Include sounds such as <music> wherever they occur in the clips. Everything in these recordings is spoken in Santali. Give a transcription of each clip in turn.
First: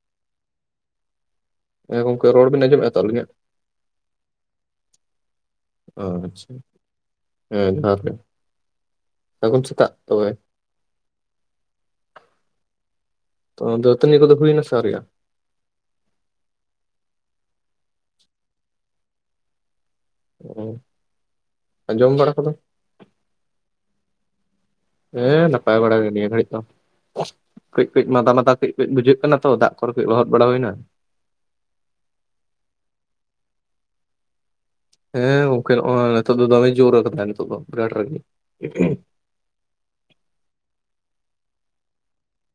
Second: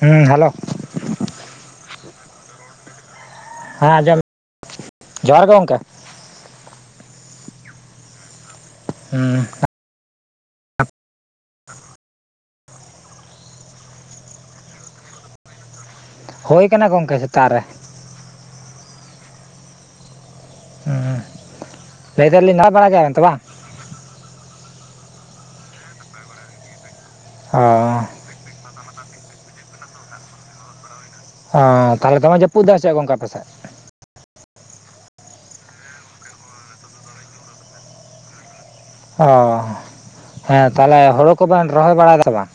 <inaudible> ᱦᱩᱸ ᱦᱮᱞᱳ ᱦᱮᱸ ᱜᱚᱝᱠᱮ ᱨᱚᱲ ᱵᱤᱱ ᱟᱸᱡᱚᱢᱮᱜᱼᱟ ᱛᱚ ᱟᱹᱞᱤᱧᱟᱜ? ᱦᱟᱸ ᱟᱸᱡᱚᱢ ᱡᱚᱦᱟᱨ ᱜᱚᱝᱠᱮ᱾ ᱦᱮᱸ ᱟᱪᱪᱷᱟ ᱦᱮᱸ ᱡᱚᱦᱟᱨ ᱜᱮ ᱦᱮᱸ ᱥᱟᱹᱜᱩᱱ ᱥᱮᱛᱟᱜ ᱛᱚᱵᱮ ᱾ ᱛᱚ ᱫᱟᱹᱛᱟᱹᱱᱤ ᱠᱚᱫᱚ ᱦᱩᱭ ᱱᱟ ᱥᱮ ᱟᱹᱨᱤᱜᱼᱟ? ᱦᱳᱭ ᱠᱟᱱᱟ ᱜᱚᱝᱠᱮ ᱥᱮᱛᱟᱜ ᱨᱮ᱾ ᱚ, ᱡᱚᱢ ᱞᱟᱹᱭ ᱵᱟᱲᱟ ᱠᱚᱫᱚ ᱮᱫᱟᱞᱤᱧ <unintelligible> ᱵᱟᱲᱟ ᱜᱮᱭᱟᱵᱮᱱ ᱛᱮ ᱵᱟᱝ? ᱦᱮᱸ ᱱᱟᱯᱟᱭ ᱵᱟᱲᱟ ᱜᱮ ᱱᱤᱭᱟᱹ ᱜᱷᱟᱹᱲᱤᱡ ᱫᱚ, ᱚ <inaudible> ᱠᱟᱹᱡ ᱠᱟᱹᱡ ᱢᱟᱫᱟ ᱢᱟᱫᱟ ᱠᱟᱹᱡ ᱠᱟᱹᱡ ᱵᱩᱡᱷᱟᱹᱜ ᱠᱟᱱᱟ ᱛᱚ ᱫᱟᱜ ᱠᱚᱨᱮ ᱠᱟᱹᱡ ᱞᱚᱦᱚᱫ ᱵᱟᱲᱟ ᱦᱩᱭᱱᱟ᱾ ᱚ, ᱛᱟᱦᱞᱮ ᱫᱚᱢᱮ ᱡᱟᱹᱯᱩᱫ ᱫᱟ ᱥᱮ ᱪᱮᱫ ᱜᱚᱝᱠᱮ ᱟᱯᱮ ᱥᱮᱫ? ᱦᱮᱸ ᱜᱚᱝᱠᱮ ᱱᱚᱜᱼᱚᱭ ᱱᱤᱛᱚᱜ ᱫᱚᱢᱮ ᱡᱩᱨ ᱟᱠᱟᱫᱼᱟᱭ ᱱᱤᱛᱚᱜ ᱵᱤᱨᱟᱴ ᱨᱟᱜᱤ᱾ ᱚᱻ ᱦᱮᱸ ᱛᱟᱦᱞᱮ ᱦᱩᱲᱩ ᱠᱚᱵᱮᱱ ᱨᱚᱦᱚᱭ ᱵᱟᱲᱟᱭᱫᱟ ᱵᱟᱝ?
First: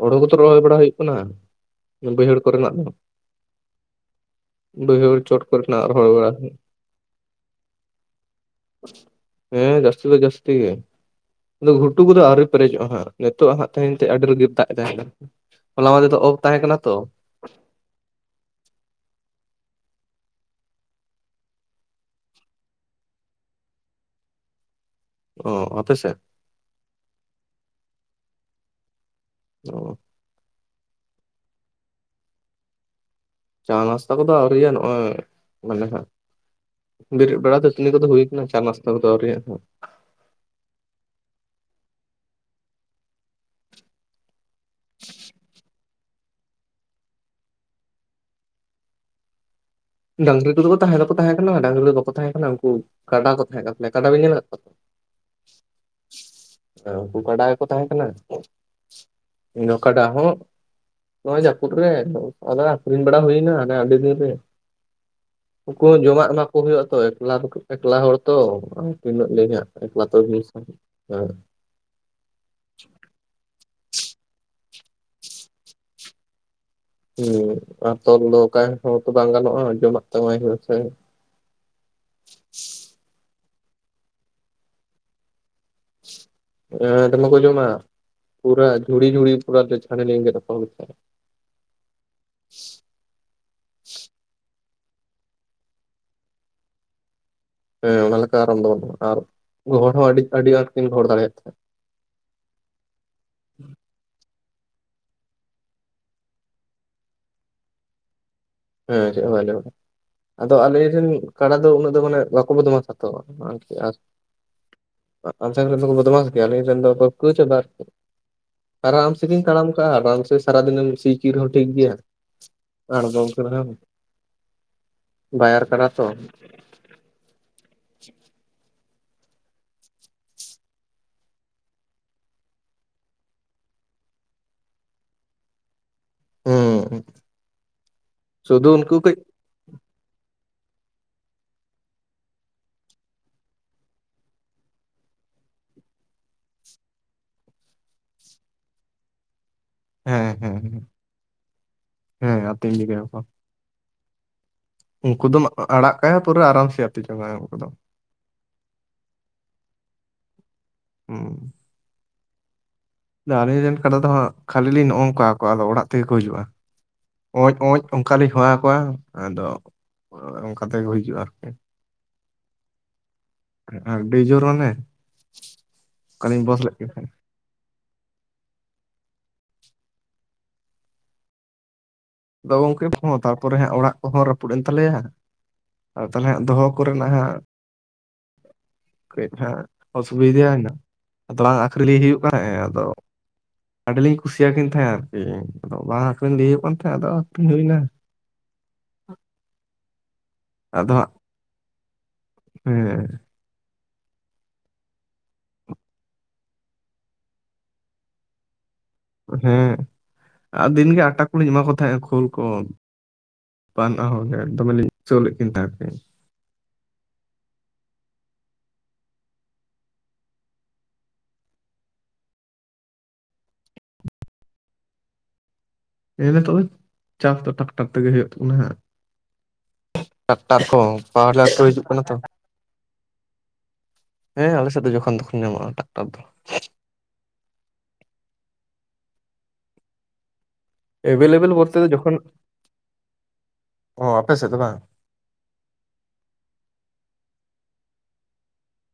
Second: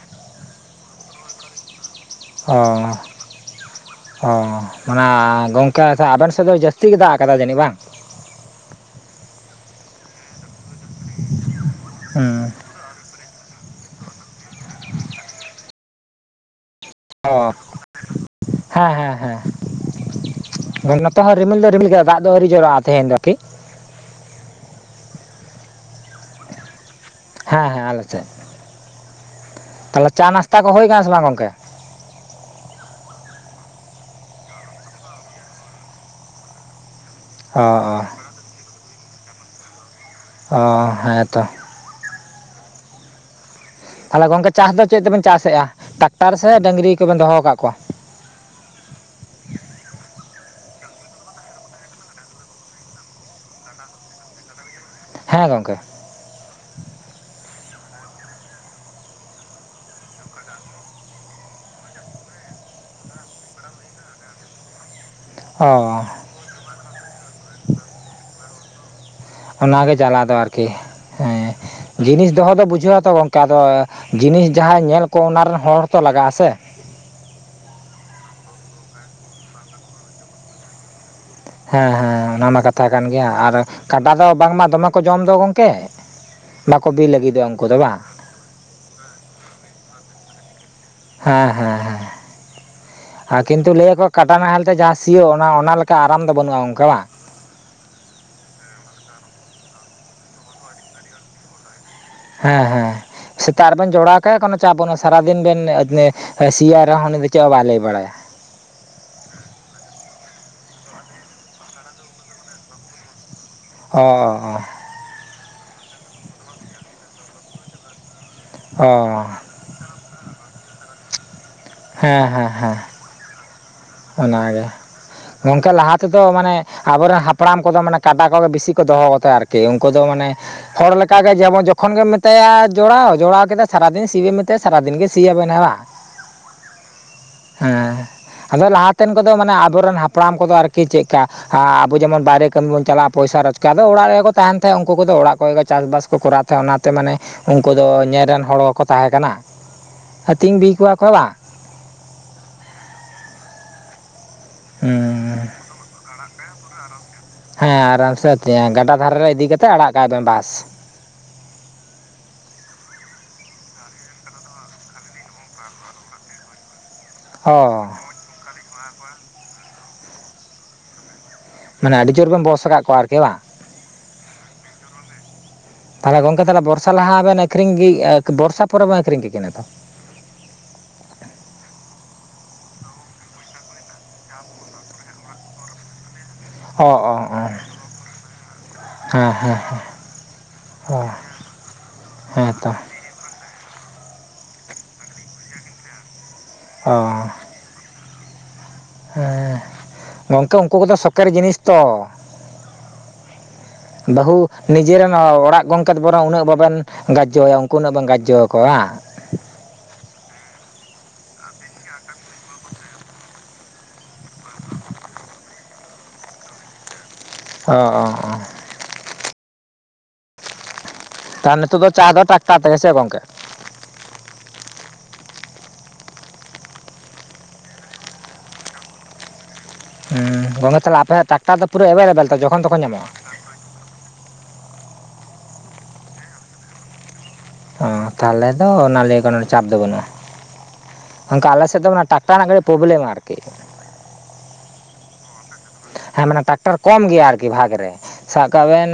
ᱦᱩᱲᱩ ᱠᱚᱫᱚ ᱨᱚᱦᱚᱭ ᱵᱟᱲᱟ ᱦᱩᱭᱩᱜ ᱠᱟᱱᱟ ᱵᱟᱹᱭᱦᱟᱹᱲ ᱠᱚᱨᱮᱱᱟᱜ ᱫᱚ ᱾ ᱚᱸ ᱚᱱᱟ ᱠᱚᱨᱮᱱᱟᱜ ᱜᱚᱝᱠᱮ ᱟᱫᱚ ᱨᱚᱦᱚᱭ ᱵᱟᱲᱟ ᱟᱵᱮᱱ ᱥᱮᱫ ᱫᱚ ᱡᱟᱹᱥᱛᱤ ᱜᱮ ᱫᱟᱜ ᱟᱠᱟᱫᱟ ᱡᱟᱹᱱᱤᱡ ᱵᱟᱝ? ᱦᱮᱸ ᱡᱟᱹᱥᱛᱤ ᱫᱚ ᱡᱟᱹᱥᱛᱤ ᱜᱮ ᱟᱫᱚ ᱜᱷᱩᱴᱩ ᱠᱚᱫᱚ ᱟᱹᱣᱨᱤ ᱦᱮᱸ ᱯᱮᱨᱮᱡᱚᱜᱼᱟ ᱦᱟᱸᱜ ᱾ ᱱᱤᱛᱚᱜᱼ ᱟ ᱦᱟᱸᱜ ᱛᱮᱦᱮᱧ ᱛᱮ ᱟᱹᱰᱤ ᱨᱟ. ᱜᱤᱯ ᱫᱟᱜ ᱮᱫᱟᱭ ᱦᱚᱞᱟ ᱢᱟᱦᱫᱮᱨ ᱚᱯᱷ ᱛᱟᱦᱮᱸ ᱠᱟᱱᱟ ᱛᱚ ᱚ ᱦᱮᱸ ᱦᱮᱸ ᱦᱮᱸ ᱱᱚᱛᱮ ᱦᱚᱸ ᱨᱤᱢᱤᱞ ᱫᱚ ᱨᱤᱢᱤᱞ ᱜᱮᱭᱟ ᱫᱟᱜ ᱫᱚ ᱟᱹᱣᱨᱤ ᱡᱚᱨᱚᱜᱼᱟ ᱛᱮᱦᱮᱧ ᱫᱚ ᱠᱤ ᱚ ᱟᱯᱮᱥᱮᱫ ᱦᱮᱸ ᱦᱮᱸ ᱟᱫᱚ ᱥᱮᱫ ᱚ ᱛᱟᱦᱚᱞᱮ ᱪᱟ ᱱᱟᱥᱛᱟ ᱠᱚ ᱦᱩᱭ ᱟᱠᱟᱱᱟ ᱥᱮ ᱵᱟᱝ ᱜᱚᱝᱠᱮ ᱪᱟ ᱱᱟᱥᱛᱟ ᱠᱚᱫᱚ ᱟᱹᱣᱨᱤᱭᱟ ᱱᱚᱜᱼᱚᱭ ᱢᱟᱱᱮ ᱦᱟᱜ ᱵᱮᱨᱮᱫ ᱵᱟᱲᱟ ᱚ ᱫᱟᱹᱛᱱᱤ ᱠᱚᱫᱚ ᱚ ᱦᱩᱭ ᱪᱟᱱᱟᱪ ᱛᱟᱠ ᱫᱚ ᱟᱣᱨᱤᱭᱟᱜ-ᱟ <unintelligible> ᱚ ᱦᱮᱸ ᱛᱚ ᱛᱟᱦᱚᱞᱮ ᱜᱚᱝᱠᱮ ᱪᱟᱥ ᱫᱚ ᱪᱮᱫ ᱛᱮᱵᱮᱱ ᱪᱟᱥ ᱮᱜ-ᱟ ᱴᱟᱠᱴᱟᱨ ᱥᱮ ᱰᱟᱹᱝᱨᱤ ᱠᱚᱵᱮᱱ ᱫᱚᱦᱚ ᱟᱠᱟᱫ ᱠᱚᱣᱟ ᱰᱟᱝᱨᱤ ᱠᱚᱫᱚ ᱛᱟᱦᱮᱸ ᱫᱚᱠᱚ ᱛᱟᱦᱮᱸ ᱠᱟᱱᱟ ᱰᱟᱝᱨᱤ ᱫᱚ ᱵᱟᱠᱚ ᱛᱟᱦᱮᱸ ᱠᱟᱱᱟ ᱩᱱᱠᱩ ᱠᱟᱰᱟ ᱠᱚ ᱛᱟᱦᱮᱸ ᱠᱟᱱ ᱛᱟᱞᱮᱭᱟ ᱠᱟᱰᱟ ᱵᱮᱱ ᱧᱮᱞ ᱟᱠᱟᱫ ᱠᱚᱣᱟ ᱦᱮᱸ ᱜᱚᱝᱠᱮ ᱩᱱᱠᱩ ᱜᱟᱰᱟ ᱜᱮᱠᱚ ᱛᱟᱦᱮᱸ ᱠᱟᱱᱟ ᱤᱧ ᱦᱚᱸ ᱠᱟᱰᱟ ᱦᱚᱸ ᱱᱚᱜ-ᱚᱭ ᱡᱟᱹᱯᱩᱫ ᱨᱮ ᱟᱫᱷᱟ ᱟᱠᱷᱨᱤᱧ ᱵᱟᱲᱟ ᱦᱩᱭ ᱮᱱᱟ ᱟᱹᱰᱤ ᱫᱤᱱ ᱨᱮ ᱩᱝᱠᱩ ᱚ ᱡᱚᱢᱟᱜ ᱮᱢᱟ ᱠᱚ ᱦᱳᱭᱳᱜᱼᱟ ᱛᱚ, ᱮᱠᱞᱟ ᱮᱠᱞᱟ ᱦᱚᱲ ᱛᱚ ᱛᱤᱱᱟᱹᱜ ᱞᱟᱹᱭ ᱦᱟᱸᱜ ᱚᱱᱟᱜᱮ ᱮᱠᱞᱟ ᱛᱚ ᱡᱟᱞᱟ ᱫᱚ ᱦᱮᱸ ᱟᱨᱠᱤ ᱦᱮᱸ ᱡᱤᱱᱤᱥ ᱫᱚᱦᱚ ᱫᱚ ᱵᱩᱡᱷᱟᱹ ᱟ ᱛᱚ ᱜᱚᱝᱠᱮ ᱟᱫᱚ ᱡᱤᱱᱤᱥ ᱡᱟᱦᱟᱸᱭ ᱧᱮᱞ ᱠᱚ ᱚᱱᱟᱨᱮᱱ ᱦᱚᱲ ᱛᱚ ᱞᱟᱜᱟᱜᱼᱟ ᱥᱮ ᱦᱮᱸ ᱟᱨ ᱛᱚᱞ ᱫᱚᱦᱚ ᱠᱟᱭ ᱦᱚᱸᱛᱚ ᱵᱟᱝ ᱜᱟᱱᱚᱜᱼᱟ ᱡᱚᱢᱟᱜ ᱛᱚ ᱮᱢᱟᱭ ᱦᱩᱭᱩᱜ-ᱟ ᱥᱮ ᱦᱮᱸ ᱦᱮᱸ ᱚᱱᱟ ᱢᱟ ᱠᱟᱛᱷᱟ ᱠᱟᱱ ᱜᱮᱭᱟ ᱟᱨ ᱠᱟᱰᱟ ᱫᱚ ᱵᱟᱝᱢᱟ ᱫᱚᱢᱮᱜ ᱠᱚ ᱡᱚᱢ ᱫᱚ ᱜᱚᱝᱠᱮ ᱵᱟᱠᱚ ᱵᱤᱞ ᱞᱟᱹᱜᱤᱫᱚᱜᱼᱟ ᱩᱱᱠᱩ ᱫᱚ ᱵᱟᱝ ᱯᱩᱨᱟ. ᱡᱩᱲᱤ ᱡᱩᱲᱤ ᱯᱩᱨᱟ. ᱪᱮᱷᱟᱟᱬᱮ ᱞᱤᱧ ᱟ. ᱜᱩ ᱠᱮᱫ ᱛᱟᱠᱚᱣᱟ <unintelligible> ᱦᱮᱸ ᱦᱮᱸ ᱦᱮᱸ ᱟᱨ ᱠᱤᱱᱛᱩ ᱞᱟᱹᱭ ᱟᱠᱚ ᱠᱟᱰᱟ ᱱᱟᱦᱮᱞ ᱛᱮ ᱡᱟᱦᱟᱸ ᱥᱤᱭᱳᱜ ᱚᱱᱟ ᱟᱱᱟ ᱞᱮᱠᱟ ᱟᱨᱟᱢ ᱫᱚ ᱵᱟᱹᱱᱩᱜᱼᱟ ᱚᱱᱠᱟ ᱵᱟᱝ ᱦᱮᱸ ᱚᱱᱟ ᱞᱮᱠᱟ ᱟᱨᱟᱢ ᱫᱚ ᱵᱟ. ᱱᱩᱜ-ᱟ ᱟᱨ ᱜᱚᱦᱚᱰ ᱦᱚᱸ ᱟᱹᱰᱤ ᱟᱹᱰᱤ ᱟᱸᱴᱠᱤᱱ ᱜᱚᱦᱚᱰ ᱫᱟᱲᱮᱭᱟᱜ ᱛᱟᱦᱮᱸ ᱦᱮᱸ ᱦᱮᱸ ᱥᱮᱛᱟᱜ ᱨᱮ ᱵᱮᱱ ᱡᱚᱲᱟᱣ ᱠᱟᱭᱟ ᱠᱚᱱᱚ ᱪᱟᱵᱚᱱᱟ ᱥᱟᱨᱟᱫᱤᱱ ᱵᱮᱱ <unintelligible> ᱟᱭᱥᱤᱭᱟᱜ ᱨᱟᱜ ᱩᱱᱤ ᱫᱚ ᱪᱮᱫ ᱦᱚᱸ ᱵᱟᱭ ᱞᱟᱹᱭ ᱵᱟᱲᱟᱭᱟ ᱦᱮᱸ ᱪᱮᱫ ᱦᱚᱸ ᱵᱟᱭ ᱞᱟ. ᱭ ᱵᱟᱲᱟ ᱟᱫᱚ ᱟᱞᱮᱨᱮᱱ ᱠᱟᱰᱟ ᱫᱚ ᱩᱱᱟᱹᱜ ᱫᱚ ᱢᱟᱱᱮ ᱵᱟᱠᱚ ᱵᱚᱫᱢᱟᱥ-ᱟ ᱛᱚ ᱚ <unintelligible> <unintelligible> ᱵᱚᱫᱢᱟᱥ ᱜᱤᱭᱟ ᱟᱞᱤᱧ ᱨᱮᱱ ᱫᱚ ᱠᱚ <unintelligible> ᱟᱨᱟᱢ ᱚ ᱥᱮ ᱜᱤᱧ ᱛᱟᱲᱟᱢ ᱟᱠᱟᱜᱼᱟ ᱟᱨᱟᱢ ᱟᱱᱡ ᱥᱮ ᱥᱟᱨᱟ ᱫᱤᱱᱮᱢ ᱥᱤ ᱛᱠᱤᱨ ᱦᱚᱸ ᱴᱷᱤᱠ ᱜᱮᱭᱟ ᱦᱮᱸ ᱦᱮᱸ ᱦᱮᱸ ᱟᱬᱜᱚᱢ ᱠᱚᱨᱮ ᱦᱚᱸ ᱚᱱᱟᱜᱮ ᱜᱝᱠᱮ ᱞᱟᱦᱟ ᱛᱚ ᱛᱮᱫᱚ ᱢᱟᱱᱮ ᱟᱵᱚᱨᱮᱱ ᱦᱟᱯᱲᱟᱢ ᱠᱚᱫᱚ ᱢᱟᱱᱮ ᱠᱟᱰᱟ ᱠᱚᱜᱮ ᱵᱤᱥᱤ ᱠᱚ ᱫᱚᱦᱚ ᱠᱟᱛᱟᱭᱟ ᱟᱨᱠᱤ ᱩᱝᱠᱩ ᱫᱚ ᱢᱟᱱᱮ ᱦᱚᱲ ᱞᱮᱠᱟᱜᱮ ᱡᱮᱢᱚᱱ ᱡᱚᱠᱷᱚᱱ ᱜᱮᱢ ᱢᱮᱛᱟᱭᱟ ᱡᱚᱲᱟᱣ ᱡᱚᱲᱟᱣ ᱠᱮᱫᱟ ᱥᱟᱨᱟᱫᱤᱱ ᱥᱤ ᱵᱤᱱ ᱢᱮᱛᱟᱭᱟ ᱥᱟᱨᱟᱫᱤᱱ ᱜᱮ ᱥᱤᱭ ᱟᱵᱤᱱᱟᱣ ᱵᱟᱝ ᱦᱩᱸ ᱦᱮᱸ ᱟᱫᱚ ᱥᱩᱫᱷᱩ ᱩᱱᱠᱩ ᱞᱟᱦᱟᱛᱮᱱ ᱠᱟᱹᱡ ᱠᱚᱫᱚ ᱢᱟᱱᱮ ᱟᱵᱚᱨᱮᱱ ᱦᱟᱯᱲᱟᱢ ᱠᱚᱫᱚ ᱟᱨᱠᱤ ᱪᱮᱫᱠᱟᱱ ᱟᱵᱚ ᱡᱮᱢᱚᱱ ᱵᱟᱦᱨᱮ ᱠᱟᱹᱢᱤ ᱵᱚᱱ ᱪᱟᱞᱟᱜᱼᱟ ᱯᱚᱭᱥᱟ ᱨᱳᱡᱽᱜᱟᱨ ᱫᱚ ᱚᱲᱟᱜ ᱨᱮᱜᱮ ᱛᱟᱦᱮᱱ ᱛᱮ ᱩᱱᱠᱩ ᱠᱚᱫᱚ ᱚᱲᱟᱜ ᱠᱚᱨᱮ ᱜᱮᱮᱴ ᱪᱟᱥᱵᱟᱥ ᱠᱚᱨᱟᱣ ᱚᱱᱟᱛᱮ ᱢᱟᱱᱮ ᱩᱱᱠᱩ ᱫᱚ ᱧᱮᱞ ᱨᱮᱱ ᱦᱚᱲ ᱠᱚᱠᱚ ᱛᱟᱦᱮᱸ ᱠᱟᱱᱟ ᱦᱮᱸ ᱦᱮᱸ ᱟᱹᱛᱤᱧ ᱵᱤ ᱠᱚᱣᱟ ᱠᱚ ᱵᱟᱝ ᱦᱮᱸ ᱟᱛᱤᱧ ᱵᱤᱨ ᱜᱤᱭᱟ. ᱠᱚ ᱩᱱᱠᱩ ᱦᱩᱸ ᱫᱚᱢ ᱟᱲᱟᱜ ᱠᱟᱭᱟ ᱯᱩᱨᱟᱹ ᱟᱨᱟᱢ ᱥᱮ ᱟᱛᱤᱧ ᱡᱟᱝ ᱟᱭ ᱩᱱᱠᱩ ᱫᱚ ᱦᱮᱸ ᱟᱨᱟᱢ ᱥᱮ <unintelligible> ᱜᱟᱰᱟ ᱫᱷᱟᱨᱮ ᱨᱮ ᱤᱫᱤ ᱠᱟᱛᱮᱫ ᱟᱲᱟᱜ ᱠᱟᱜ ᱵᱮᱱ ᱵᱟᱥ ᱦᱩᱸ ᱟ ᱟᱹᱞᱤᱧ ᱨᱮᱱ ᱠᱟᱰᱟ ᱫᱚ ᱦᱟᱸᱜ ᱠᱷᱟᱹᱞᱤ ᱞᱤᱧ ᱱᱚᱜ ᱱᱚᱝᱠᱟᱚᱣᱟ ᱟᱫᱚ ᱚᱲᱟᱜ ᱛᱮᱜᱮ ᱠᱚ ᱦᱤᱡᱩᱜᱼᱟ ᱚᱸᱡ ᱚᱸᱡ ᱚ ᱚᱱᱠᱟᱞᱤᱧ ᱦᱚᱦᱣᱟᱚᱣᱟ ᱟᱫᱚ ᱚᱱᱠᱟ ᱛᱮᱠᱚ ᱦᱤᱡᱩᱜᱼᱟ ᱟᱨᱠᱤ ᱢᱟᱱᱮ ᱟᱹᱰᱤ ᱡᱳᱨ ᱵᱮᱱ ᱵᱚᱥ ᱟᱠᱟᱫ ᱠᱚᱣᱟ ᱟᱨᱠᱤ ᱵᱟᱝ ᱟᱹᱰᱤ ᱡᱳᱨ ᱢᱟᱱᱮ ᱚᱠᱟᱞᱤᱧ ᱵᱚᱥ ᱞᱮᱫ ᱛᱟᱦᱮᱸᱱᱟ ᱠᱷᱨᱤᱝ ᱜᱮ ᱵᱚᱨᱥᱟ ᱯᱚᱨᱮ ᱵᱚᱱ ᱟᱹᱠᱷᱨᱤᱝ ᱠᱮᱠᱤᱱᱟ ᱛᱚ ᱟᱫᱚ ᱜᱚᱝᱠᱮ ᱦᱚᱸ ᱛᱟᱨᱯᱚᱨᱮ ᱦᱟᱸᱜ ᱚᱲᱟᱜ ᱠᱚᱦᱚᱸ ᱨᱟᱹᱯᱩᱫ ᱮᱱ ᱛᱟᱞᱮᱭᱟ᱾ ᱟᱨ ᱛᱟᱦᱚᱞᱮ ᱦᱟᱸᱜ, ᱫᱚᱦᱚ ᱚ ᱠᱚᱨᱮᱱᱟᱜ ᱚ ᱦᱟᱸᱜ, ᱚ ᱾ ᱠᱟᱹᱡ ᱦᱮᱸ ᱦᱮᱸ ᱦᱟᱸᱜ ᱚᱥᱩᱵᱤᱫᱷᱟᱱᱟ᱾ ᱚ ᱛᱚᱲᱟ ᱟᱹᱠᱷᱨᱤᱧ ᱦᱩᱭᱩᱜ ᱠᱟᱱᱟ ᱦᱮᱸᱛᱚ ᱟᱫᱚ᱾ ᱟᱹᱰᱤᱞᱤᱧ ᱠᱩᱥᱤᱭᱟᱠᱤᱱ ᱛᱟᱦᱮᱸᱱᱟ ᱟᱨᱠᱤ᱾ ᱟᱫᱚ ᱵᱟᱝ ᱟᱹᱨᱤᱧ ᱞᱟᱹᱭ ᱦᱩᱭᱩᱜ ᱠᱟᱱ ᱚ ᱛᱟᱦᱮᱸᱱᱟ᱾ ᱟᱫᱚ ᱟᱹᱟᱹᱧ ᱦᱩᱭᱱᱟ᱾ ᱦᱮᱸ, ᱜᱚᱝᱠᱮ ᱩᱱᱠᱩ ᱟᱫᱚ ᱠᱚᱫᱚ ᱦᱟᱸᱜ ᱥᱚᱠᱮᱨᱤ ᱡᱤᱱᱤᱥ ᱛᱚ᱾ ᱦᱮᱸ ᱵᱟᱹᱦᱩ ᱱᱤᱡᱮᱨᱮᱱ ᱚᱲᱟᱜ ᱜᱚᱝᱠᱮ ᱵᱚᱨᱚᱝ ᱩᱱᱟᱹᱜ ᱵᱟᱵᱮᱱ ᱜᱟᱡᱚᱭᱟ ᱩᱱᱠᱩ ᱩᱱᱟᱹᱜ ᱵᱟᱝ ᱜᱟᱡᱚᱣᱟ᱾ ᱦᱮᱸ, ᱟᱨ ᱫᱤᱱᱜᱮ ᱟᱴᱟ ᱠᱚᱞᱤᱧ ᱮᱢᱟ ᱠᱚ ᱛᱟᱦᱮᱸᱱᱟ ᱠᱷᱳᱞ ᱠᱚ᱾ ᱵᱟᱱᱟ ᱦᱚᱲᱜᱮ ᱫᱚᱢᱮᱞᱤᱧ ᱪᱷᱟᱹᱳ ᱞᱮᱫ ᱠᱤᱱ ᱛᱟᱦᱮᱸᱧ᱾ ᱚ, <unintelligible> ᱛᱟᱦᱚᱞᱮ ᱱᱤᱛᱳ ᱫᱚ ᱪᱟ ᱫᱚ ᱴᱨᱟᱠᱴᱟᱨ ᱛᱮᱜᱮ ᱥᱮ ᱜᱚᱝᱠᱮ? ᱦᱮᱸ <unintelligible> ᱱᱤᱛᱳᱜ ᱫᱚ ᱪᱟᱥ ᱫᱚ ᱴᱟᱠᱴᱟᱨ ᱛᱮᱜᱮ ᱦᱩᱭᱩᱜ ᱛᱟᱵᱚᱱᱟ ᱦᱜ᱾ ᱦᱩᱸ ᱴᱨᱟᱠᱴᱟᱨ ᱠᱚ ᱜᱚᱝᱠᱮ ᱛᱟᱦᱚᱞᱮ ᱟᱯᱮ ᱯᱟᱴᱤᱞᱟᱨ ᱴᱨᱟᱠᱴᱟᱨ ᱠᱚ ᱫᱚ ᱦᱤᱡᱩᱜ ᱯᱩᱨᱟᱹ ᱠᱟᱱᱟ ᱛᱚ᱾ ᱮᱵᱮᱞᱮᱵᱮᱞ ᱡᱚᱠᱷᱚᱱ ᱛᱚᱠᱷᱚᱱ ᱧᱟᱢᱚᱜᱼᱟ ᱦᱮᱸ ᱟᱞᱮ ᱥᱮᱫ ᱫᱚ ᱡᱚᱠᱷ ᱛᱚᱠᱷᱚᱱ ᱧᱟᱢᱚᱜᱼᱟ ᱴᱟᱠᱴᱟᱨ ᱫᱚ᱾ ᱛᱟᱦᱚᱞᱮ ᱫᱚ ᱚᱱᱟ ᱞᱟᱹᱭ ᱠᱟᱱᱟ ᱪᱟᱯ ᱫᱚ ᱵᱟᱹᱱᱩᱜᱼᱟ᱾ ᱚᱱᱠᱟ ᱮᱵᱮᱞᱮᱵᱮᱞ ᱟᱞᱮ ᱵᱚᱞᱛᱮ ᱥᱮᱫ ᱫᱚ ᱫᱚᱮ, ᱡᱚᱠᱷᱚᱱ ᱴᱟᱠᱴᱟᱨ ᱨᱮᱱᱟᱜ ᱠᱟᱹᱴᱤᱡ ᱯᱨᱚᱵᱞᱮᱢ ᱟᱨᱠᱤ᱾ ᱚ ᱟᱯᱮ ᱥᱮᱫ ᱫᱚ ᱵᱟᱝ? ᱦᱮᱸ ᱢᱟᱱᱮ, ᱴᱨᱟᱠᱴᱟᱨ ᱠᱚᱢ ᱜᱮᱭᱟ ᱟᱨᱠᱤ ᱵᱷᱟᱜ ᱨᱮ᱾ ᱥᱟᱵ ᱠᱟᱜ ᱵᱮᱱ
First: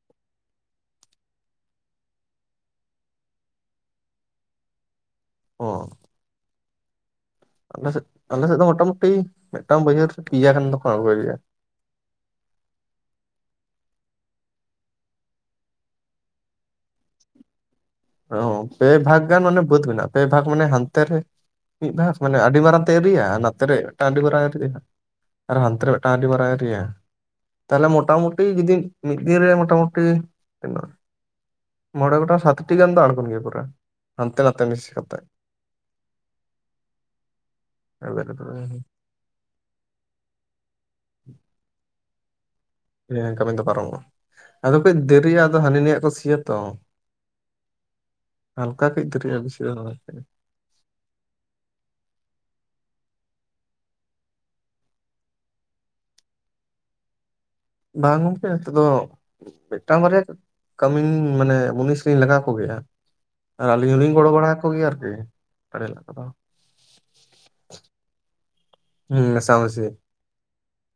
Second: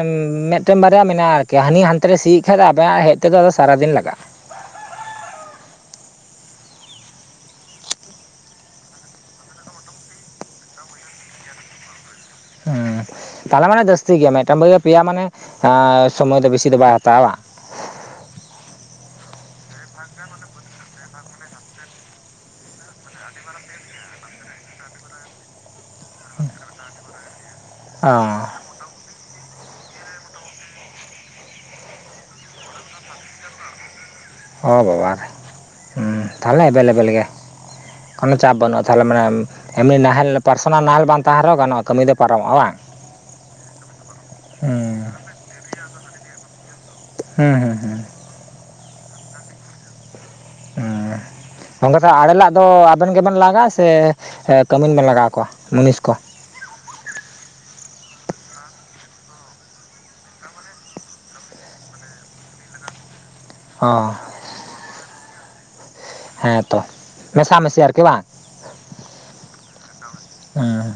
ᱢᱤᱫᱴᱮᱱ ᱵᱟᱨᱭᱟ ᱢᱮᱱᱟᱜᱼᱟ ᱟᱨᱠᱤ᱾ ᱦᱟᱹᱱᱤ ᱦᱟᱱᱛᱮ ᱨᱮ ᱥᱤᱭᱮᱫ ᱠᱷᱟ ᱟᱵᱮᱱᱟᱜ ᱦᱮᱡ ᱛᱮᱫᱚ ᱥᱟᱨᱟᱫᱤᱱ ᱞᱟᱜᱟᱜᱼᱟ᱾ ᱚ, ᱟᱞ ᱥᱮᱫ, ᱟᱞᱮ ᱥᱮᱫ ᱫᱚ ᱢᱚᱴᱟᱢᱩᱴᱤ ᱢᱤᱫᱴᱟᱝ ᱵᱟᱹᱭᱦᱟᱹᱲ ᱯ ᱤᱭᱟᱹ ᱠᱷᱟᱱ ᱫᱚ ᱟᱬᱜᱚᱭ ᱜᱮᱭᱟ᱾ ᱦᱸ ᱛᱟᱦᱚᱞᱮ ᱢᱟᱱᱮ ᱡᱟᱹᱥᱛᱤ ᱜᱮᱭᱟ᱾ ᱢᱤᱫᱴᱟᱝ ᱵᱟᱹᱭ ᱯᱮᱭᱟ ᱢᱟᱱᱮ ᱥᱚᱢᱚᱭ ᱫᱚ ᱵᱮᱥᱤ ᱫᱚ ᱵᱟᱭ ᱦᱟᱛᱟᱣᱟ᱾ ᱚ ᱯᱮ ᱵᱷᱟᱜᱽ ᱜᱟᱱ ᱢᱟᱱᱮ ᱵᱩᱫ ᱢᱮᱱᱟᱜᱼᱟ᱾ ᱯᱮ ᱵᱷᱟᱜᱽ ᱢᱟᱱᱮ ᱦᱟᱱᱛᱮ ᱨᱮ ᱢᱤᱫ ᱫᱷᱟᱥ, ᱢᱟᱱᱮ ᱟᱹᱰᱤ ᱢᱟᱨᱟᱝ ᱛᱮ ᱮᱨᱤᱭᱟ᱾ ᱟᱨ ᱱᱛᱮᱮᱨᱮ ᱢᱤᱫᱴᱟᱝ ᱟᱹᱰᱤ ᱢᱟᱨᱟᱝ ᱮᱨ ᱟᱨ ᱦᱟᱱᱛᱮ ᱨᱮ ᱢᱤᱫᱴᱟᱝ ᱟᱹᱰᱤ ᱵᱟᱨᱟᱭᱤᱭᱟ᱾ ᱛᱟᱦᱚᱞᱮ ᱚ ᱢᱚᱴᱟᱢᱩᱴᱤ ᱡᱩᱫᱤ ᱢᱤᱫᱽ ᱫᱤᱱ ᱨᱮ, ᱢᱳᱚᱴᱟᱢᱩᱴᱤ ᱛᱤᱱᱟᱹ ᱢᱚᱬᱮ ᱜᱚᱴᱟᱝ, ᱥᱟᱛᱴᱤ ᱜᱟᱱ ᱫᱚ ᱟᱬᱜᱚᱱ ᱜᱮᱭᱟ ᱯᱩᱨᱟᱹ᱾ ᱦᱟᱱᱛᱮ ᱱᱟᱛᱮ ᱚ ᱢᱤᱥ ᱵᱟᱵᱟ, ᱠᱟᱛᱮ ᱛᱟᱦᱚᱞᱮ ᱮᱵᱮᱞᱮᱵᱮᱞ ᱜᱮ᱾ ᱠᱳᱱ ᱮᱵᱮᱞᱮᱵᱮᱞ ᱪᱟᱯ ᱵᱟᱹᱱᱩᱜᱼᱟ᱾ ᱛᱟᱦᱚᱞᱮ ᱢᱟᱱᱮ ᱮᱢᱱᱤ ᱱᱟᱦᱮᱞ ᱯᱟᱨᱥᱚᱱᱟᱞ ᱱᱟᱦᱮᱞ ᱵᱟᱝ ᱛᱟᱦᱮᱸᱱ ᱨᱮᱦᱚᱸ ᱜᱟᱱᱚᱜᱼᱟ, ᱠᱟᱹᱢᱤ ᱫᱚ᱾ ᱯᱟᱨᱚᱢᱚᱜᱼᱟ ᱵᱟᱝ,? ᱦᱮᱸ ᱠᱟᱹᱢᱤ ᱫᱚ ᱯᱟᱨᱚᱢᱚᱜᱼᱟ᱾ ᱟᱫᱚ ᱠᱟᱹᱡ ᱦᱮᱸ ᱫᱟᱨᱤᱭᱟᱜ, ᱫᱚ ᱦᱟᱹᱱᱤ ᱱᱤᱭᱟᱜ ᱠᱚ ᱥᱤᱭᱟ ᱛᱚ᱾ ᱦᱮᱸ ᱦᱮᱸ ᱦᱮᱸ, ᱦᱟᱞᱠᱟ ᱠᱟᱹᱡ ᱫᱟᱹᱨᱤᱜᱼᱟ᱾ ᱵᱮᱥᱤᱣ <unintelligible> ᱟᱨ <unintelligible> ᱜᱚᱢᱮ ᱛ ᱟᱲᱮᱞᱟᱜ ᱫᱚ ᱟᱵᱮᱱ ᱜᱮᱵᱮᱱ ᱞᱟᱜᱟᱜᱼᱟ᱾ ᱥᱮ ᱠᱟᱹᱢᱤᱱᱵᱮᱱ ᱞᱟᱜᱟᱣ ᱠᱚᱣᱟ᱾ ᱢᱩᱱᱤᱥ ᱠᱚ᱾ ᱵᱟᱝ ᱜᱚᱢ ᱯᱮ ᱱᱤᱛᱚᱜ ᱫᱚ ᱢᱤᱫᱴᱟᱝ ᱵᱟᱨᱭᱟ, ᱠᱟᱹᱢᱤᱱ ᱢᱟᱱᱮ ᱢᱩᱱᱤᱥ ᱞᱤᱧ ᱞᱟᱜᱟᱣ ᱠᱚᱜᱮᱭᱟ᱾ ᱟᱨ ᱚ ᱟᱹᱞᱤᱧ ᱦᱚᱸᱞᱤᱧ ᱜᱚᱲᱚ ᱵᱟᱲᱟ ᱠᱚᱜᱮᱭᱟ᱾ ᱟᱨᱠᱤ᱾ ᱟᱲᱮ ᱞᱟᱜ ᱠᱚᱫᱚ ᱦᱮᱸᱛᱚ ᱢᱮᱥᱟᱢᱤᱥᱤ ᱟᱨᱠᱤ ᱵᱟᱝ ᱦᱮᱸ ᱢᱮᱥᱟ ᱢᱤᱥᱤ ᱾ ᱦᱮᱸ,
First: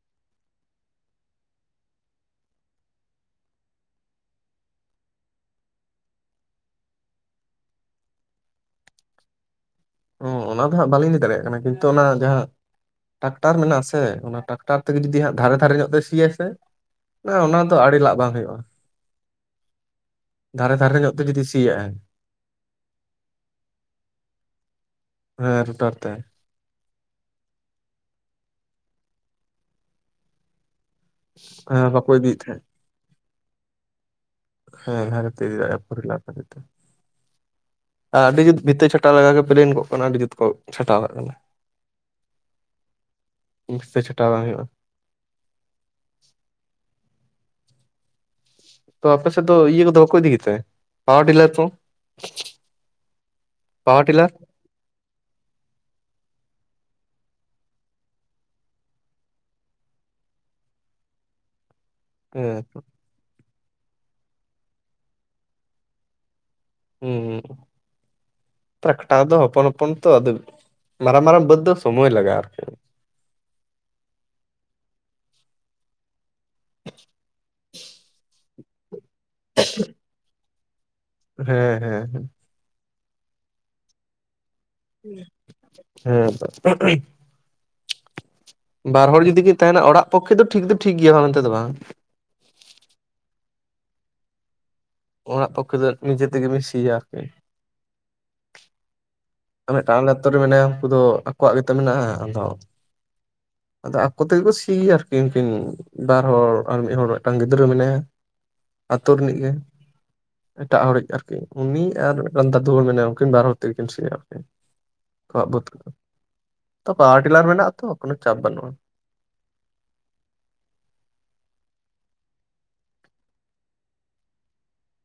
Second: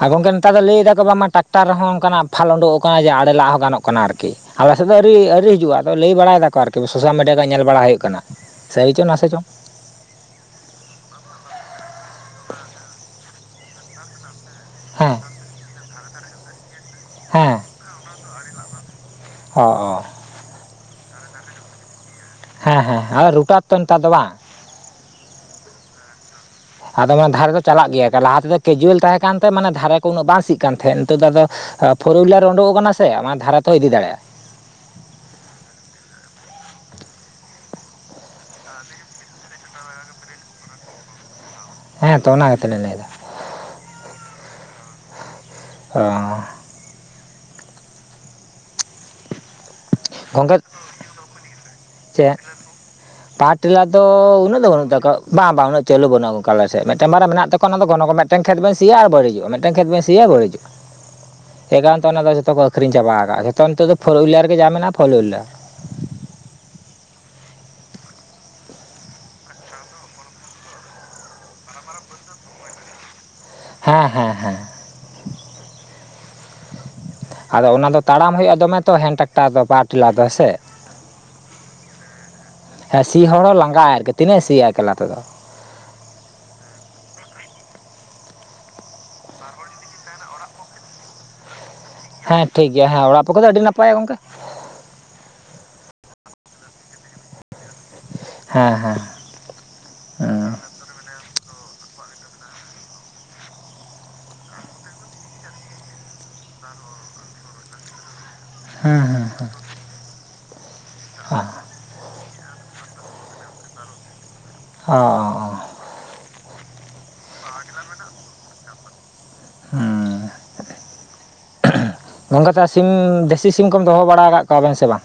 ᱟᱨ ᱜᱚᱝᱠᱮ ᱱᱮᱛᱟᱨ ᱫᱚ ᱞᱟᱹᱭᱮᱫᱫᱟᱠᱚ ᱵᱟᱝ ᱢᱟ ᱴᱨᱟᱠᱴᱟᱨ ᱨᱮᱦ ᱚᱱᱠᱟᱱᱟᱜ ᱯᱷᱷᱟᱞ ᱩᱰᱠ ᱟᱠᱟᱱᱟ᱾ ᱡᱮ ᱟᱲᱮ ᱞᱟᱜ ᱦᱚᱸ ᱜᱟᱱᱚᱜ ᱠᱟᱱᱟ ᱟᱨᱠᱤ᱾ ᱟᱞᱮ ᱥᱮᱫ ᱫᱚ ᱟᱹᱣᱨᱤ ᱟᱹᱣᱨᱤ ᱦᱤᱡᱩᱜᱼᱟ᱾ ᱟᱫᱚ ᱞᱟᱹᱭ ᱵᱟᱲᱟᱭ ᱫᱟᱠᱚ ᱟᱨᱠᱤ᱾ ᱥᱳᱥᱟᱞ ᱢᱤᱰᱤᱭᱟ ᱠᱷᱚᱡ ᱧᱮᱞ ᱵᱟᱲᱟ ᱦᱩᱭᱩᱜ ᱠᱟᱱᱟ᱾ ᱥᱟᱭ ᱪᱚᱝ ᱱᱟᱥ ᱪᱚᱝ, ᱦᱮᱸ ᱚᱱᱟ ᱫᱚ ᱦᱟᱜ ᱵᱟᱞᱤᱧ ᱤᱫᱤ ᱫᱟᱲᱮᱭᱟᱜ ᱠᱟᱱᱟ᱾ ᱠᱤᱱᱛᱩ ᱚᱱᱟ ᱡᱟᱦᱟᱸ ᱴᱨᱟᱠᱴᱟᱨ ᱢᱮᱱᱟᱜ ᱟᱥᱮ ᱚᱱᱟ ᱴᱠᱴᱟᱨ ᱴᱟᱠᱴᱟᱨ ᱛᱮᱜᱮ ᱦᱮᱸ ᱡᱩᱫᱤ ᱫᱷᱟᱨᱮ ᱫᱷᱟᱨᱮ ᱧᱚᱜ ᱛᱮ ᱥᱤᱭᱟᱭ ᱥᱮ ᱦᱮᱸ ᱚᱱᱟ ᱫᱚ ᱟᱲᱮ ᱞᱟᱜ ᱵᱟᱝ ᱦᱩᱭᱩᱜᱼᱟ᱾ ᱦᱚ ᱚᱸᱻ ᱫᱷᱟᱨᱮ ᱫᱷᱟᱨᱮ ᱧᱚᱜ ᱛᱮ ᱡᱩᱫᱤ ᱥᱤᱭᱟᱜᱼᱟᱭ᱾ ᱦᱮᱸ ᱦᱮᱸ, ᱟᱨ ᱨᱩᱴᱟᱨ ᱛᱚ ᱱᱮᱛᱟᱨ ᱫᱚ ᱵᱟᱝ? ᱦᱮᱸ ᱨᱩᱴᱟᱨ ᱛᱮ᱾ ᱟᱫᱚ ᱢᱟᱱᱮ ᱫᱷᱟᱨᱮ ᱫᱚ ᱪᱟᱞᱟᱜ ᱜᱮᱭᱟ ᱞᱟᱦᱟᱮᱫᱚ ᱠᱮᱡᱩᱭᱮᱞ ᱛᱟᱦᱮᱸ ᱠᱟᱱᱛᱮ ᱢᱟᱱᱮ ᱫᱷᱟᱨᱮ ᱩᱱᱟᱹᱜ ᱵᱟᱝ ᱥᱜ ᱠᱟᱱ ᱛᱟᱦᱮᱸᱫ ᱱᱤᱛᱚᱜ ᱫᱚ ᱟᱫᱚ ᱦᱮᱸ ᱵᱟᱠᱚ ᱯᱷᱳᱨ ᱤᱫᱤᱭᱮᱫ ᱦᱩᱭᱞᱟᱨ ᱛᱟᱦᱮᱸᱫ ᱩᱰᱩᱜ ᱟᱠᱟᱱᱟ ᱥᱮ ᱚᱱᱟ ᱫᱷᱟᱨᱟ ᱛᱮ ᱦᱚᱸ ᱤᱫᱤ ᱫᱟᱲᱮᱭᱟᱜᱼᱟ ᱦᱮᱸ <unintelligible> ᱟᱨ ᱟᱹᱰᱤ ᱡᱩᱛ ᱵᱷᱤᱛᱟᱹ ᱪᱷᱟᱴᱟᱣ ᱞᱮᱱᱟ ᱜᱮ ᱯᱮᱞᱮᱱ ᱠᱚᱜ ᱠᱟᱱᱟ ᱟᱹᱰᱤ ᱡᱩᱛ ᱠᱚ ᱪᱷᱟᱴᱟᱣᱟᱜ ᱠᱟᱱᱟ ᱦᱮᱸ ᱛᱚ ᱚᱱᱟ ᱠᱟᱛᱮ ᱞᱮᱧ ᱞᱟᱹᱭᱮᱫᱟ ᱵᱮᱥᱤ ᱪᱷᱟᱴᱟᱣ ᱵᱟᱝ ᱦᱩᱭᱩᱜᱼᱟ <unintelligible> ᱛᱚ ᱟᱯᱮ ᱥᱮᱫ ᱫᱚ ᱤᱭᱟᱹ ᱠᱚᱫᱚ ᱵᱟᱠᱚ ᱤᱫᱤ ᱜᱮᱛᱮ ᱜᱚᱢᱠᱮ ᱯᱟᱣᱟᱨ ᱰᱤᱞᱟᱨ ᱠᱚ ᱪᱮᱫ ᱯᱟᱣᱟᱨ ᱴᱮᱞᱟᱨ ᱫᱚ ᱩᱱᱟᱹᱜ ᱫᱚ ᱵᱟᱹᱱᱩᱜ ᱛᱟᱣᱟ ᱵᱟᱝ ᱩᱱᱟᱜ ᱪᱟᱹᱞᱩ ᱵᱟᱹᱱᱩᱜ ᱚᱱᱠᱟᱞᱟᱨ ᱥᱮᱫ ᱢᱤᱫᱴᱟᱝ ᱵᱟᱨ ᱢᱮᱱᱟᱜ ᱛᱟᱠᱚ ᱚᱱᱟ ᱜᱚᱱ ᱠᱚ ᱢᱤᱫᱮᱱ ᱠᱷᱮᱛ ᱵᱮᱱ ᱥᱤᱭᱟ ᱟᱨ ᱵᱟᱹᱲᱤᱡᱚᱜᱼᱟ ᱢᱤᱫᱴᱮᱱ ᱠᱷᱮᱛ ᱵᱮᱱ ᱥᱤᱭᱟ ᱵᱟᱹᱲᱤᱡᱚᱜ <inaudible> ᱮ ᱠᱟᱨᱚᱱᱛᱮ ᱚᱱᱟ ᱫᱚ ᱡᱚᱛᱚ ᱠᱚ ᱦᱮᱸ ᱟᱹᱠᱷᱨᱤᱧ ᱪᱟᱵᱟᱣ ᱟᱠᱟᱫᱼᱟ ᱡᱚᱛᱚ ᱱᱤᱛᱚᱜ ᱯᱷᱳᱨ ᱦᱩᱭᱞᱟᱨ ᱜᱮ ᱡᱟᱛᱚ ᱢᱮᱱᱟᱜᱼᱟ ᱯᱷᱳᱨ ᱦᱩᱭᱞᱟᱨ ᱦᱮᱸ ᱴᱨᱟᱠᱴᱟᱨ ᱫᱚ ᱦᱚᱯᱚᱱ ᱦᱚᱯᱚᱱ ᱛᱚ ᱟᱫᱚ ᱢᱟᱨᱟᱝ ᱢᱟᱨᱟᱝ ᱵᱟᱹᱫᱽ ᱫᱚ ᱥᱚᱢᱚᱭ ᱞᱟᱜᱟᱜᱼᱟ ᱟᱨᱠᱤ ᱦᱮᱸ ᱦᱮᱸ ᱦᱮᱸ ᱟᱫᱚ ᱚᱱᱟ ᱫᱚ ᱛᱟᱲᱟᱢ ᱦᱩᱭᱩᱜᱼᱟ ᱫᱚᱢᱮ ᱛᱚ ᱦᱮᱱ ᱴᱮᱠᱴᱟᱨ ᱫᱚ ᱵᱟᱨ ᱴᱮᱞᱟᱨ ᱫᱚ ᱦᱮ ᱥᱮ ᱦᱮᱸ ᱦᱮᱸ ᱦᱮᱸ ᱦᱮᱸ ᱥᱤ ᱦᱚᱲ ᱦᱚᱸ ᱞᱟᱸᱜᱟᱜᱟᱭ ᱟᱨᱠᱤ ᱛᱤᱱᱟᱹᱜ ᱥᱤᱭᱟ ᱮᱠᱞᱟ ᱛᱮᱫᱚ ᱦᱮᱸ <unintelligible> ᱵᱟᱨ ᱦᱚᱲ ᱡᱩᱫᱤ ᱠᱤᱱ ᱛᱟᱦᱮᱱᱟ ᱚᱲᱟᱜ ᱯᱚᱠᱠᱷᱮ ᱫᱚ ᱴᱷᱤᱠ ᱫᱚ ᱴᱷᱤᱠ ᱜᱮᱭᱟ ᱢᱮᱱᱛᱮ ᱫᱚ ᱵᱟᱝ ᱦᱮᱸ ᱴᱷᱤᱠ ᱜᱮᱭᱟ ᱦᱮᱸ ᱚᱲᱟᱜ ᱯᱠᱷᱮ ᱫᱚ ᱟᱹᱰᱤ ᱱᱟᱯᱟᱭᱟ ᱜᱚᱝᱠᱮ ᱚᱲᱟᱜ ᱯᱚᱠᱠᱷᱮ ᱫᱚ ᱱᱤᱡᱮ ᱛᱮᱜᱮᱢ ᱥᱤᱭᱟ ᱟᱨᱠᱤ ᱦᱮᱸ ᱦᱮᱸ ᱟ ᱴᱟᱮ ᱟᱛᱩᱨ ᱨᱮ ᱦᱮᱸ ᱢᱮᱱᱟᱭᱟ ᱩᱱᱠᱩ ᱫᱚ ᱟᱠᱚᱣᱟᱜ ᱜᱮᱛᱚ ᱢᱮᱱᱟᱜᱼᱟ ᱟᱫᱚ ᱟᱫᱚ ᱟᱠᱩ ᱛᱮᱜᱮ ᱠᱚ ᱥᱤᱭᱟ ᱟᱨᱠᱤᱱ ᱵᱟᱨ ᱦᱚᱲ ᱟᱨ ᱢᱤᱫ ᱦᱚᱲ ᱟᱨ ᱢᱤᱫᱴᱟᱝ ᱜᱤᱫᱽᱨᱟᱹ ᱢᱮᱱᱟᱭᱟ ᱦᱮᱸ ᱟᱛᱳ ᱦᱮᱸ ᱨᱤᱱᱤᱡ ᱦᱮᱸ ᱜᱮ ᱮᱴᱟᱜ ᱦᱚᱲᱤᱡ ᱟᱨᱠᱤ ᱚ ᱩᱱᱤ ᱟᱨ ᱢᱤᱫ ᱴᱟᱝ ᱫᱟᱫᱩ ᱢᱮᱱᱟᱭᱟ ᱩᱠᱤᱱ ᱵᱟᱨ ᱦᱚᱲ ᱛᱮᱜᱮ ᱠᱤᱱ ᱥᱤᱭᱟ ᱚ ᱚ <unintelligible> ᱛᱚ ᱯᱟᱣᱟᱨ ᱴᱤᱞᱟᱨ ᱢᱮᱱᱟᱜ ᱟ ᱛᱚ ᱠᱚᱱᱚ ᱪᱟᱯ ᱵᱟᱹᱱᱩᱜᱼᱟ ᱦᱮᱸ <unintelligible> ᱜᱚᱝᱠᱮ ᱛᱚ ᱥᱤᱢ ᱫᱮᱥᱤ ᱥᱤᱢ ᱠᱚᱢ ᱫᱚᱦᱚ ᱵᱟᱲᱟ ᱟᱠᱟᱫ ᱠᱚᱣᱟᱵᱮᱱ ᱥᱮ ᱵᱟᱝ?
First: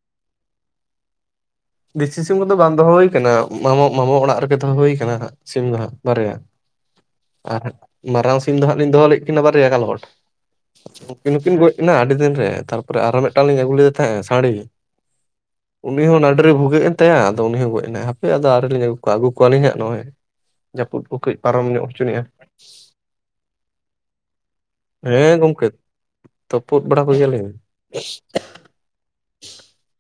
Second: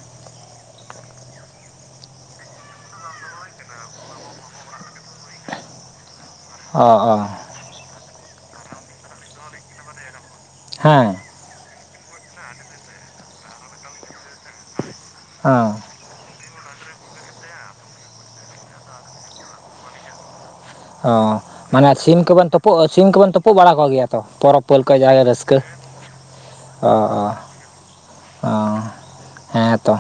ᱫᱮᱥᱤ ᱥᱤᱢ ᱠᱚᱫᱚ ᱵᱟᱝ ᱫᱚᱦᱚ ᱦ ᱟᱠᱟᱱᱟ ᱢᱟᱢ ᱢᱟᱢᱟ ᱚᱲᱟᱜ ᱨᱮᱜᱮ ᱫᱚᱦᱚ ᱦᱩᱠ ᱦᱟᱸᱜ ᱥᱤᱢ ᱫᱚ ᱦᱟᱸᱜ ᱵᱟᱨᱭᱟ ᱚ ᱚ ᱟᱨ ᱢᱟᱨᱟᱝ ᱥᱤᱢ ᱫᱚ ᱦᱟᱸᱜ ᱞᱤᱧ ᱫᱚᱦᱚ ᱞᱮᱫ ᱠᱤᱱᱟᱹ ᱵᱟᱨᱭᱟ ᱠᱟᱞᱚᱴ ᱼᱼ ᱦᱮᱸ <inaudible> ᱱᱩᱠᱤᱱ ᱜᱚᱡ ᱠᱤᱱᱟ ᱟᱹᱰᱤ ᱫᱤᱱ ᱨᱮ ᱛᱟᱨᱯᱚᱨᱮ ᱟᱨᱚ ᱢᱤᱫᱴᱟᱝ ᱞᱤᱧ ᱟᱹᱜᱩ ᱞᱮᱫ ᱛᱟᱦᱮᱸᱜ ᱥᱟᱹᱲᱤ ᱦᱮ ᱩᱱᱤ ᱦᱚᱸ ᱱᱟᱹᱰᱨᱮ ᱵᱷᱩᱜᱟᱹᱜ ᱮᱱ ᱛᱟᱭᱟ ᱟᱫᱚ ᱩᱱᱤ ᱦᱚᱸ ᱱᱟᱹᱰᱨᱤ ᱵᱷᱩᱜᱟᱹᱮᱱ ᱛᱟᱭᱟ ᱜᱚᱡ ᱮᱱᱟᱭ ᱦᱟᱯᱮ ᱟᱫᱚ ᱟᱹᱣᱨᱤ ᱞᱤᱧ ᱟᱜᱩ ᱠᱚᱣᱟ ᱟᱹᱜᱩ ᱠᱚᱣᱟᱞᱤᱧ ᱦᱟᱸᱜ ᱱᱚᱜᱼᱚᱭ ᱡᱟᱹᱯᱩᱫ ᱚ ᱠᱚ ᱠᱟᱹᱡ ᱯᱟᱨᱚᱢ ᱧᱚᱜ ᱢᱟᱱᱮ ᱥᱤᱢ ᱦᱚᱪᱚᱭᱮᱜᱼᱟ ᱠᱚᱵᱮᱱ ᱥᱤᱢ ᱠᱚᱵᱚᱱ ᱛᱩᱯᱩᱜ ᱵᱟᱲᱟ ᱠᱚᱜᱮᱭᱟ ᱛᱚ ᱯᱚᱨᱚᱵᱽ ᱯᱟᱹᱞᱠᱟᱹ ᱡᱮ ᱨᱟᱹᱥᱠᱟᱹ ᱛᱚᱯᱩᱫ ᱚ ᱵᱟᱲᱟ ᱚ ᱠᱚᱜᱮᱭᱟᱞᱮᱧ ᱚ <unintelligible> ᱦᱮᱸᱛᱚ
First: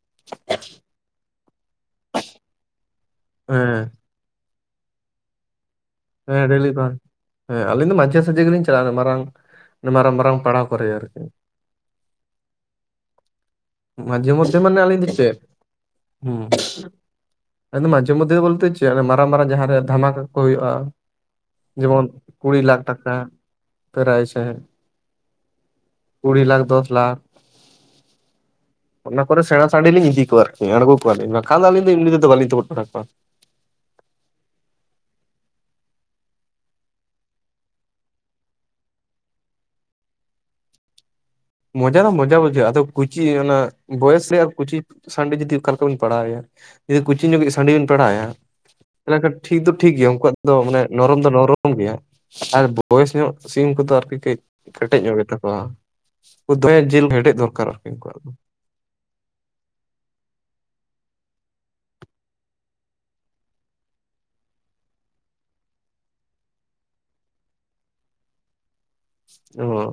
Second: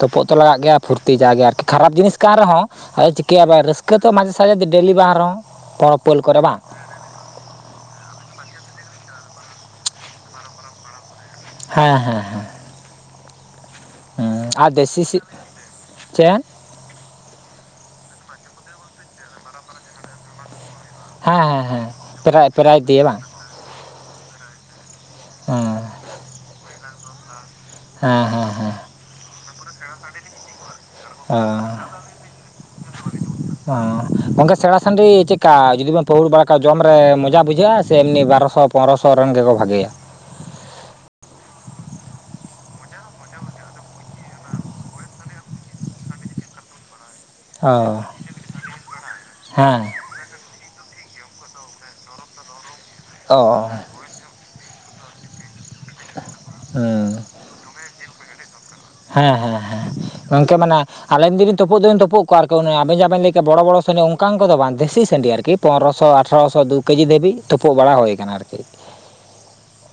ᱛᱩᱯᱩᱜ ᱛᱚ ᱞᱟᱜᱟᱜ ᱜᱮᱭᱟ ᱯᱷᱩᱨᱛᱤ ᱡᱟ ᱜᱮ ᱟᱨᱠᱤ ᱠᱷᱟᱨᱟᱯ ᱡᱤᱱᱤᱥ ᱠᱟᱱ ᱨᱮᱦᱚᱸ ᱟ ᱠᱮᱭᱟᱵᱟᱨ ᱦᱮᱸ ᱨᱟᱹᱥᱠᱟᱹ ᱛᱚ ᱢᱟᱡᱷᱮ ᱥᱟᱡᱷᱮ ᱫᱚ ᱰᱮᱞᱤ ᱵᱟᱝ ᱨᱮᱦᱚᱸ ᱯᱚᱨᱚᱵ ᱼᱼ ᱦᱮᱸ ᱰᱮᱞᱤ ᱠᱷᱚᱱ ᱦᱮᱸ ᱟᱹᱞᱤᱧ ᱫᱚ ᱢᱟᱡᱷᱮ ᱥᱟᱡᱮ ᱜᱮ ᱞᱤᱧ ᱪᱟᱞᱟᱜᱼᱟ ᱢᱟᱨᱟᱝ ᱢᱟᱨᱟᱝ ᱢᱟᱨᱟᱝ ᱯᱟᱲᱦᱟᱣ ᱠᱚᱨᱮ ᱟᱨᱠᱤ ᱦᱮᱸ ᱦᱮᱸ ᱦᱮᱸ ᱢᱟᱡᱷᱮ ᱦᱮᱸ ᱢᱚᱫᱡᱷᱮ ᱟᱨ ᱢᱟᱱᱮ ᱟᱞᱤᱧ ᱫᱮᱥᱤ ᱫᱚ ᱥᱤᱢ ᱪᱮᱫ ᱪᱮᱫ ᱟᱫᱚ ᱢᱟᱡᱮ ᱢᱚᱫᱽᱫᱷᱮ ᱫᱚ ᱵᱚᱞᱛᱮ ᱪᱮᱫ ᱢᱟᱨᱟᱝ ᱢᱟᱨᱟᱝ ᱡᱟᱦᱟᱸ ᱨᱮ ᱫᱷᱟᱢᱟᱠᱟ ᱠᱚ ᱦᱩᱭᱩᱜᱼᱟ ᱦᱮᱸ ᱦᱮᱸ ᱦᱮᱸ ᱡᱮᱢᱚᱱ ᱯᱨᱟᱭ ᱠᱩᱲᱤ ᱯᱨᱟᱭ ᱞᱟᱠᱷ ᱫᱤᱭᱮ ᱴᱟᱠᱟ ᱵᱟᱝ <unintelligible> ᱦᱮᱸ ᱠᱩᱲᱤ ᱞᱟᱠᱷ ᱫᱚᱥ ᱞᱟᱠᱷ ᱦᱮᱸ ᱦᱮᱸ ᱦᱮᱸ ᱚᱱᱟ ᱠᱚᱨᱮ ᱥᱮᱬᱟ ᱥᱟᱺᱰᱤᱞᱤᱧ ᱤᱫᱤ ᱠᱚᱣᱟ ᱟᱨᱠᱤ ᱟᱬᱜᱚ ᱠᱚᱣᱟᱞᱤᱧ ᱵᱟᱠᱷᱟᱱ ᱫᱚ ᱚ ᱟᱹᱞᱤᱧ ᱫᱚ ᱤ ᱮᱢᱱᱤ ᱛᱮᱫᱚ ᱵᱟᱞᱤᱧ ᱛᱩᱯᱩᱜ ᱵᱟᱲᱟ ᱠᱚᱣᱟ ᱚ ᱜᱚᱝᱠᱮ ᱥᱮᱬᱟ ᱥᱟᱺᱰᱤ ᱪᱮᱫᱠᱟ ᱡᱩᱫᱤ ᱵᱮᱱ ᱯᱟᱹᱦᱩᱲ ᱵᱟᱲᱟ ᱠᱷᱟᱱᱡ ᱡᱚᱢ ᱨᱮ ᱢᱚᱡᱟ ᱵᱩᱡᱷᱟᱹᱜ-ᱟ ᱥᱮ ᱮᱢᱱᱤ ᱵᱟᱨᱚᱥᱚ ᱯᱚᱱᱫᱨᱚᱥᱚ ᱨᱮᱱ ᱜᱮᱠᱚ ᱵᱷᱟᱜᱮᱭᱟ᱾ ᱢᱚᱡᱟ ᱫᱚ ᱢᱚᱡᱟ ᱵᱩᱡᱷᱟᱹᱜᱼᱟ ᱟᱫᱚ ᱠᱩᱪᱤ ᱚᱱᱟ ᱵᱚᱭᱮᱥ ᱨᱮᱭᱟᱜ ᱠᱩᱪᱤ ᱥᱟᱺᱰᱤ ᱡᱩᱫᱤ ᱚᱠᱟᱞᱮᱠᱟ ᱵᱤᱱ ᱯᱟᱲᱟᱣᱮᱭᱟ ᱡᱩᱫᱤ ᱠᱩᱪᱤ ᱧᱚᱜᱤᱡ ᱥᱟᱺᱰᱤ ᱵᱤᱱ ᱚ ᱯᱟᱲᱟᱣᱮᱭᱟ ᱛᱟᱦᱚᱞᱮ ᱠᱷᱟᱱ ᱴᱷᱤᱠ ᱫᱚ ᱦᱮᱸ ᱴᱷᱤᱠ ᱜᱮᱭᱟ ᱩᱱᱠᱩᱣᱟᱜ ᱫᱚ ᱢᱟᱱᱮ ᱱᱚᱨᱚᱢ ᱫᱚ ᱱᱚᱨᱚᱢ ᱜᱮᱭᱟ ᱟᱨ ᱵᱚᱭᱮᱥ ᱧᱚᱜ ᱥᱤᱢ ᱚ ᱠᱚᱫᱚ ᱟᱨᱠᱤ ᱠᱟᱹᱡ ᱠᱮᱴᱮᱡᱽ ᱧᱚᱜ ᱜᱮ ᱛᱟᱠᱚᱣᱟ <unintelligible> ᱡᱤᱞ ᱦᱮᱸ ᱠᱮᱴᱮᱡᱽ ᱫᱚᱨᱠᱟᱨᱚᱼᱟ <unintelligible> ᱦᱮᱸ ᱦᱮᱸ ᱦᱮᱸ ᱜᱚᱝᱠᱮ ᱢᱟᱱᱮ ᱟᱞᱮᱱ ᱫᱤᱱ ᱛᱩᱯᱩᱜ ᱫᱚ ᱛᱩᱯᱩᱜ ᱠᱚ ᱟᱨᱠᱤ ᱟᱵᱮᱱ ᱡᱟᱦᱟᱸ ᱵᱮᱱ ᱞᱟᱹᱭ ᱠᱮᱫᱟ ᱵᱚᱲᱚ ᱵᱚᱲᱚ ᱥᱟᱺᱰᱤ ᱚᱱᱠᱟᱱ ᱠᱚᱫᱚ ᱵᱟᱝ ᱫᱮᱥᱤ ᱥᱟᱺᱰᱤ ᱟᱨᱠᱤ ᱯᱚᱱᱫᱚᱨᱚᱥᱚ ᱟᱴᱷᱚᱨᱚᱥᱚ ᱫᱩ ᱠᱮᱡᱤ ᱫᱷᱟᱹᱵᱤᱡ ᱛᱩᱯᱩᱜ ᱵᱟᱲᱟ ᱦᱩᱭ ᱟᱠᱟᱱᱟ ᱟᱨᱠᱤ ᱚᱦᱚ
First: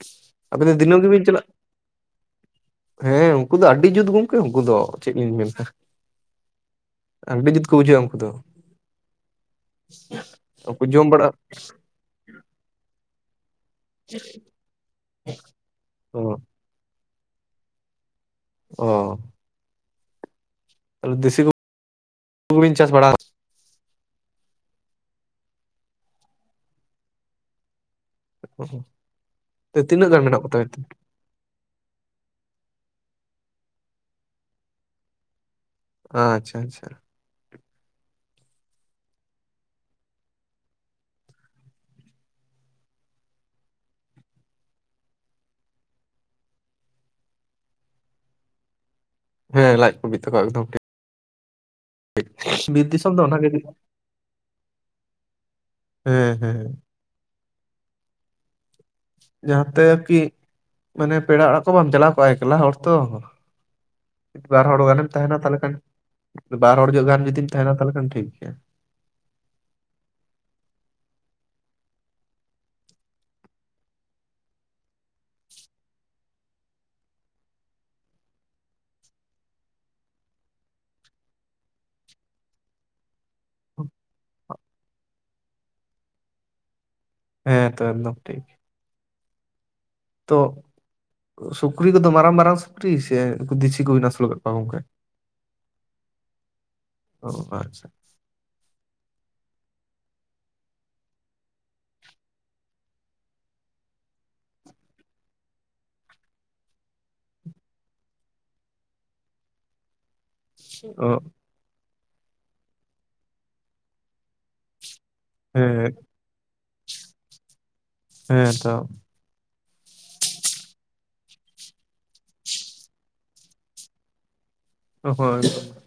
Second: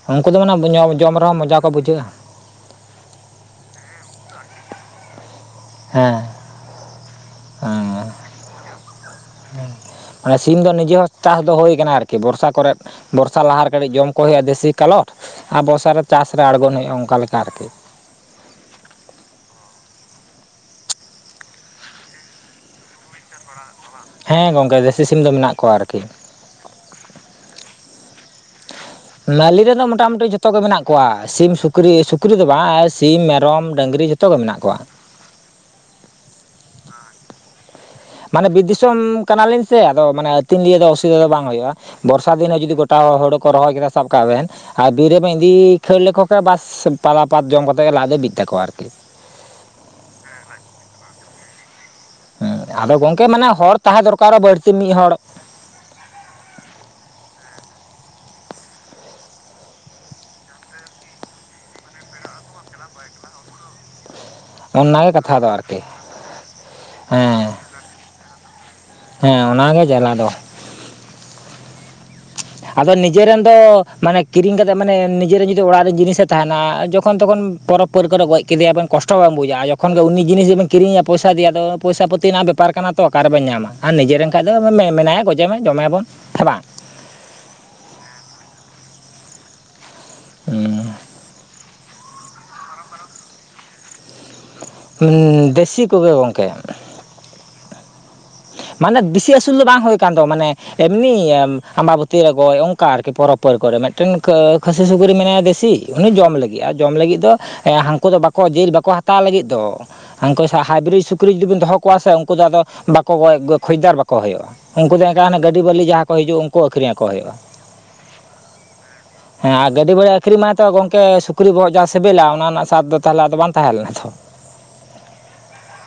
<unintelligible> ᱢᱟᱱᱮ ᱡᱚᱢ ᱨᱮᱦᱚᱸ ᱢᱚᱡᱟ ᱠᱚ ᱵᱩᱡᱷᱟᱹᱜᱼᱟ᱾ ᱦᱮᱸ ᱩᱱᱠᱩ ᱫᱚ ᱟᱹᱰᱤ ᱡᱩᱛ ᱜᱚᱝᱠᱮ ᱩᱱᱠᱩ ᱫᱚ ᱪᱮᱫ ᱤᱧ ᱢᱮᱱᱟ᱾ ᱦᱮᱸ ᱟᱰᱤ ᱡᱩᱛ ᱠᱚ ᱵᱩᱡᱷᱟ. ᱜᱼᱟ ᱦᱮᱸ ᱩᱱᱠᱩ ᱫᱚ ᱢᱟᱱᱮ ᱥᱤᱢ ᱫᱚ ᱩᱱᱠᱩ ᱱᱤᱡᱮ ᱡᱚᱢ ᱦᱚᱸ ᱵᱟᱲᱟᱜ ᱪᱟᱥ ᱫᱚ ᱦᱩᱭᱠᱟᱱᱟ ᱟᱨᱠᱤ ᱵᱚᱨᱥᱟ ᱠᱚᱨᱮᱫ ᱵᱚᱨᱥᱟ ᱞᱟᱦᱟᱨᱮ ᱠᱟᱹᱴᱤᱡᱽ ᱡᱚᱢ ᱠᱚ ᱦᱩᱭᱩᱜᱼᱟ ᱫᱮᱥᱤ ᱠᱟᱞᱚᱴ ᱟᱨ ᱵᱚᱨᱥᱟ ᱨᱮ ᱪᱟᱥ ᱨᱮ ᱟᱬᱜᱚᱱ ᱦᱩᱭᱩᱜᱼᱟ ᱚᱱᱠᱟ ᱞᱮᱠᱟ ᱟᱨᱠᱤ ᱚ ᱛᱟᱦᱮ ᱫᱮᱥᱤ <unintelligible> ᱪᱟᱥ ᱵᱟᱲᱟ ᱠᱟᱜ ᱦᱮᱸ ᱜᱚᱝᱠᱮ ᱫᱮᱥᱤ ᱥᱤᱢ ᱫᱚ ᱢᱮᱱᱟᱜ ᱠᱚᱣᱟ ᱟᱨᱠᱤ ᱚ ᱢᱟ. ᱞᱤ ᱨᱮᱱ ᱫᱚ ᱢᱚᱴᱟᱢᱩᱴᱤ ᱡᱚᱛᱚ ᱜᱮ ᱢᱮᱱᱟᱜ ᱠᱚᱣᱟ ᱥᱤᱢ ᱥᱩᱠ ᱥᱩᱠᱨᱤ ᱥᱩᱠᱨᱤ ᱫᱚ ᱵᱟᱝ ᱥᱤᱢ ᱢᱮᱨᱚᱢ ᱰᱟᱹᱝᱨᱤ ᱡᱚᱛᱚᱜᱮ ᱢᱮᱱᱟᱜ ᱠᱚᱣᱟ ᱟᱪᱪᱷᱟ ᱟᱪᱪᱷᱟ ᱢᱟᱱᱮ ᱵᱮᱨ ᱫᱤᱥᱚᱢ ᱠᱟᱱᱟᱞᱤᱧ ᱥᱮ ᱟᱫᱚ ᱢᱟᱱᱮ ᱟᱹᱛᱤᱧ ᱫᱤᱭᱟ. ᱫᱚ ᱚᱥᱩᱵᱤᱫᱟ ᱫᱚ ᱵᱟᱝ ᱦᱩᱭᱩᱜᱼᱟ᱾ ᱵᱚᱨᱥᱟ ᱫᱤᱱ ᱦᱚᱸ ᱡᱩᱫᱤ ᱜᱚᱴᱟ ᱦᱳᱲᱩ ᱠᱚ ᱨᱚᱦᱚᱭ ᱠᱮᱫᱟ ᱥᱟᱵ ᱠᱟᱜ ᱵᱮᱱ ᱟᱨ ᱵᱤᱨ ᱨᱮᱵᱮᱱ ᱤᱫᱤ ᱠᱷᱟᱹᱲ ᱞᱮᱠᱚ ᱠᱷᱟᱱ ᱵᱟᱥ ᱯᱟᱫᱟ ᱯᱟᱛ ᱡᱚᱢ ᱠᱟᱛᱮᱫ ᱜᱮ ᱞᱟᱡᱽ ᱫᱚ ᱵᱤᱜ ᱛᱟᱠᱚᱣᱟ ᱟᱨ ᱠᱤ ᱦᱮᱸ ᱞᱟᱡᱽ ᱠᱚ ᱵᱤᱜᱛᱟᱠᱚᱣᱟ ᱮᱠᱫᱚᱢ ᱴᱷ ᱦᱮᱸ ᱵᱤᱨ ᱟᱫᱚ ᱫᱤᱥᱚᱢ ᱫᱚ ᱜᱚᱝᱠᱮ ᱢᱟᱱᱮ ᱚᱱᱟᱜᱮ ᱦᱚᱲ ᱛᱟᱦᱮᱸ ᱫᱚᱨᱠᱟᱨᱚᱜᱼᱟ ᱵᱟᱹᱲᱛᱤ ᱢᱤᱫ ᱦᱚᱲ ᱦᱮᱸ ᱦᱮᱸ ᱡᱟᱦᱟᱸ ᱛᱮ ᱠᱤ ᱢᱟᱱᱮ ᱯᱮᱲᱟ ᱚᱲᱟᱜ ᱠᱚ ᱵᱟᱢ ᱪᱟᱞᱟᱣ ᱠᱚᱜᱼᱟ ᱮᱠᱮᱞᱟ ᱦᱚᱲ ᱛᱚ ᱵᱟᱨ ᱦᱚᱲ ᱜᱟᱱᱮᱢ ᱚᱱᱟᱜᱮ ᱛᱟᱦᱮᱱᱟ ᱠᱟᱛᱷᱟ ᱫᱚ ᱛᱟᱦᱚᱞᱮ ᱠᱷᱟᱱ ᱟᱨᱠᱤ ᱵᱟᱨ ᱦᱚᱲ ᱧᱚᱜ ᱜᱟᱱ ᱡᱩᱫᱤᱢ ᱦᱮᱸ ᱛᱟᱦᱮᱱᱟ ᱛᱟᱦᱚᱞᱮ ᱠᱷᱟᱱ ᱴᱷᱤᱠ ᱜᱮᱮᱭᱟ ᱦᱮᱸ ᱚᱱᱟ ᱜᱮ ᱡᱟᱞᱟ ᱫᱚ ᱟᱫᱚ ᱱᱤᱡᱮᱨᱮᱱ ᱫᱚ ᱢᱟᱱᱮ ᱠᱤᱨᱤᱧ ᱠᱟᱛᱮ ᱢᱟᱱᱮ ᱱᱤᱡᱮᱱ ᱡᱩᱫᱤ ᱚᱲᱟᱜ ᱨᱮᱱ ᱡᱤᱱᱤᱥᱮ ᱛᱟᱦᱮᱸᱱᱟ ᱡᱚᱠᱷᱚᱱ ᱛᱚᱠᱷᱚᱱ ᱯᱚᱨᱽ ᱯᱟᱹᱨ ᱠᱚᱨᱮ ᱜᱚᱡᱽ ᱠᱮᱫᱮᱭᱟᱵᱮᱱ ᱠᱚᱴᱚ ᱵᱟᱝ ᱵᱩᱡᱟ ᱡᱚᱠᱷᱚᱱ ᱜᱮ ᱩᱱᱤ ᱡᱤᱱᱤᱥ ᱜᱮᱵᱤᱱ ᱠᱤᱨᱤᱧᱮᱭᱟ ᱯᱚᱭᱥᱟ ᱫᱮᱭᱚ ᱟᱫᱚ ᱯᱚᱭᱥᱟ ᱯᱟᱹᱛᱤ ᱨᱮᱱᱟᱜ ᱵᱮᱯᱟᱨ ᱠᱟᱱᱟ᱾ ᱛᱚ ᱚᱠᱟᱨᱮᱵᱚᱱ ᱧᱟᱢᱟ ᱟᱨ ᱱᱤᱡᱮᱨᱮᱱ ᱠᱷᱟᱱ ᱫᱚ ᱢᱮᱱᱟᱭᱟ ᱜᱚᱡᱮ ᱢᱟ ᱡᱚᱢᱮᱭᱟᱵᱚᱱ ᱥᱮ ᱵᱟᱝ ᱦᱮᱸ ᱛᱚ ᱮᱠᱫᱚᱢ ᱴᱷᱤᱠ ᱛᱚ ᱥᱩᱠᱨᱤ ᱠᱚᱫᱚ ᱢᱟᱨᱟᱝ ᱢᱟᱨᱟᱝ ᱥᱩᱠᱨᱤ ᱥᱮ ᱩᱱᱠᱩ ᱫᱤᱥᱤ ᱠᱚᱵᱤᱱ ᱟᱹᱥᱩᱞ ᱠᱟᱜ ᱠᱚᱣᱟ ᱜᱚᱝᱠᱮ? ᱫᱮᱥᱤ ᱠᱚᱜᱮ ᱜᱚᱝᱠᱮ ᱚ ᱟᱪᱪᱷᱟ ᱢᱟᱱᱮ ᱵᱮᱥᱤ ᱟᱹᱥᱩᱞ ᱫᱚ ᱵᱟᱝ ᱦᱩᱭ ᱟᱠᱟᱱ ᱫᱚ ᱢᱟᱱᱮ ᱮᱢᱱᱤ ᱟᱢᱵᱟᱵᱚᱛᱤ ᱨᱮ ᱜᱚᱡ ᱚᱱᱠᱟ ᱟᱨᱠᱤ ᱯᱚᱨᱚᱵᱽ ᱯᱚᱨ ᱠᱚᱨᱮ ᱢᱤᱫᱴᱮᱱ ᱠᱷᱟᱹᱥᱤ ᱥᱩᱠᱨᱤ ᱢᱮᱱᱟᱭᱟ ᱫᱮᱥᱤ ᱩᱱᱤ ᱡᱚᱢ ᱞᱟᱹᱜᱤᱫ ᱟᱨ ᱡᱚᱢ ᱞᱟᱹᱜᱤᱫ ᱫᱚ ᱦᱮᱸ ᱦᱟᱹᱠᱩ ᱫᱚ ᱵᱟᱠᱚ ᱡᱤᱞ ᱵᱟᱠᱚ ᱦᱟᱛᱟᱣ ᱞᱟᱹᱜᱤᱫ ᱫᱚ ᱩᱱᱠᱩ ᱦᱟᱭᱵᱨᱤᱰ ᱚ ᱥᱩᱠᱨᱤ ᱡᱩᱫᱤ ᱵᱚᱱ ᱫᱚᱦᱚ ᱠᱚᱣᱟ ᱥᱮ ᱩᱱᱠᱩ ᱫᱚ ᱟᱫᱚ ᱵᱟᱠᱚ ᱠᱷᱡᱽᱫᱟᱨ ᱵᱟᱠᱚ ᱦᱩᱭᱩᱜᱼᱟ᱾ ᱩᱱᱠᱩ ᱫᱚ ᱮᱱᱠᱟᱱ ᱜᱟᱹᱰᱤ ᱵᱟᱹᱞᱤ ᱦᱮᱸ ᱡᱟᱦᱟᱸ ᱠᱚ ᱦᱤᱡᱩᱜᱼᱟ ᱩᱱᱠᱩ ᱟᱹᱠᱷᱨᱤᱧ ᱟᱠᱚ ᱦᱩᱭᱩᱜᱼᱟ᱾ ᱦᱮᱸ ᱛᱚ ᱦᱮᱸ ᱟᱨ ᱜᱟᱹᱰᱤ ᱵᱷᱟᱹᱭ ᱟᱹᱠᱷᱨᱤᱧ ᱢᱟᱭ ᱛᱚ ᱜᱚᱢᱠᱮ ᱥᱩᱠᱨᱤ ᱵᱚᱦᱚᱜ ᱡᱟᱦᱟᱸ ᱥᱤᱵᱤᱞᱟ ᱚᱱᱟ ᱨᱮᱱᱟᱜ ᱥᱟᱵ ᱫᱚ ᱛᱟᱦᱚᱞᱮ ᱟᱫᱚ ᱵᱟᱝ ᱛᱟᱦᱮᱸ ᱞᱮᱱᱟ ᱛᱚ <unintelligible>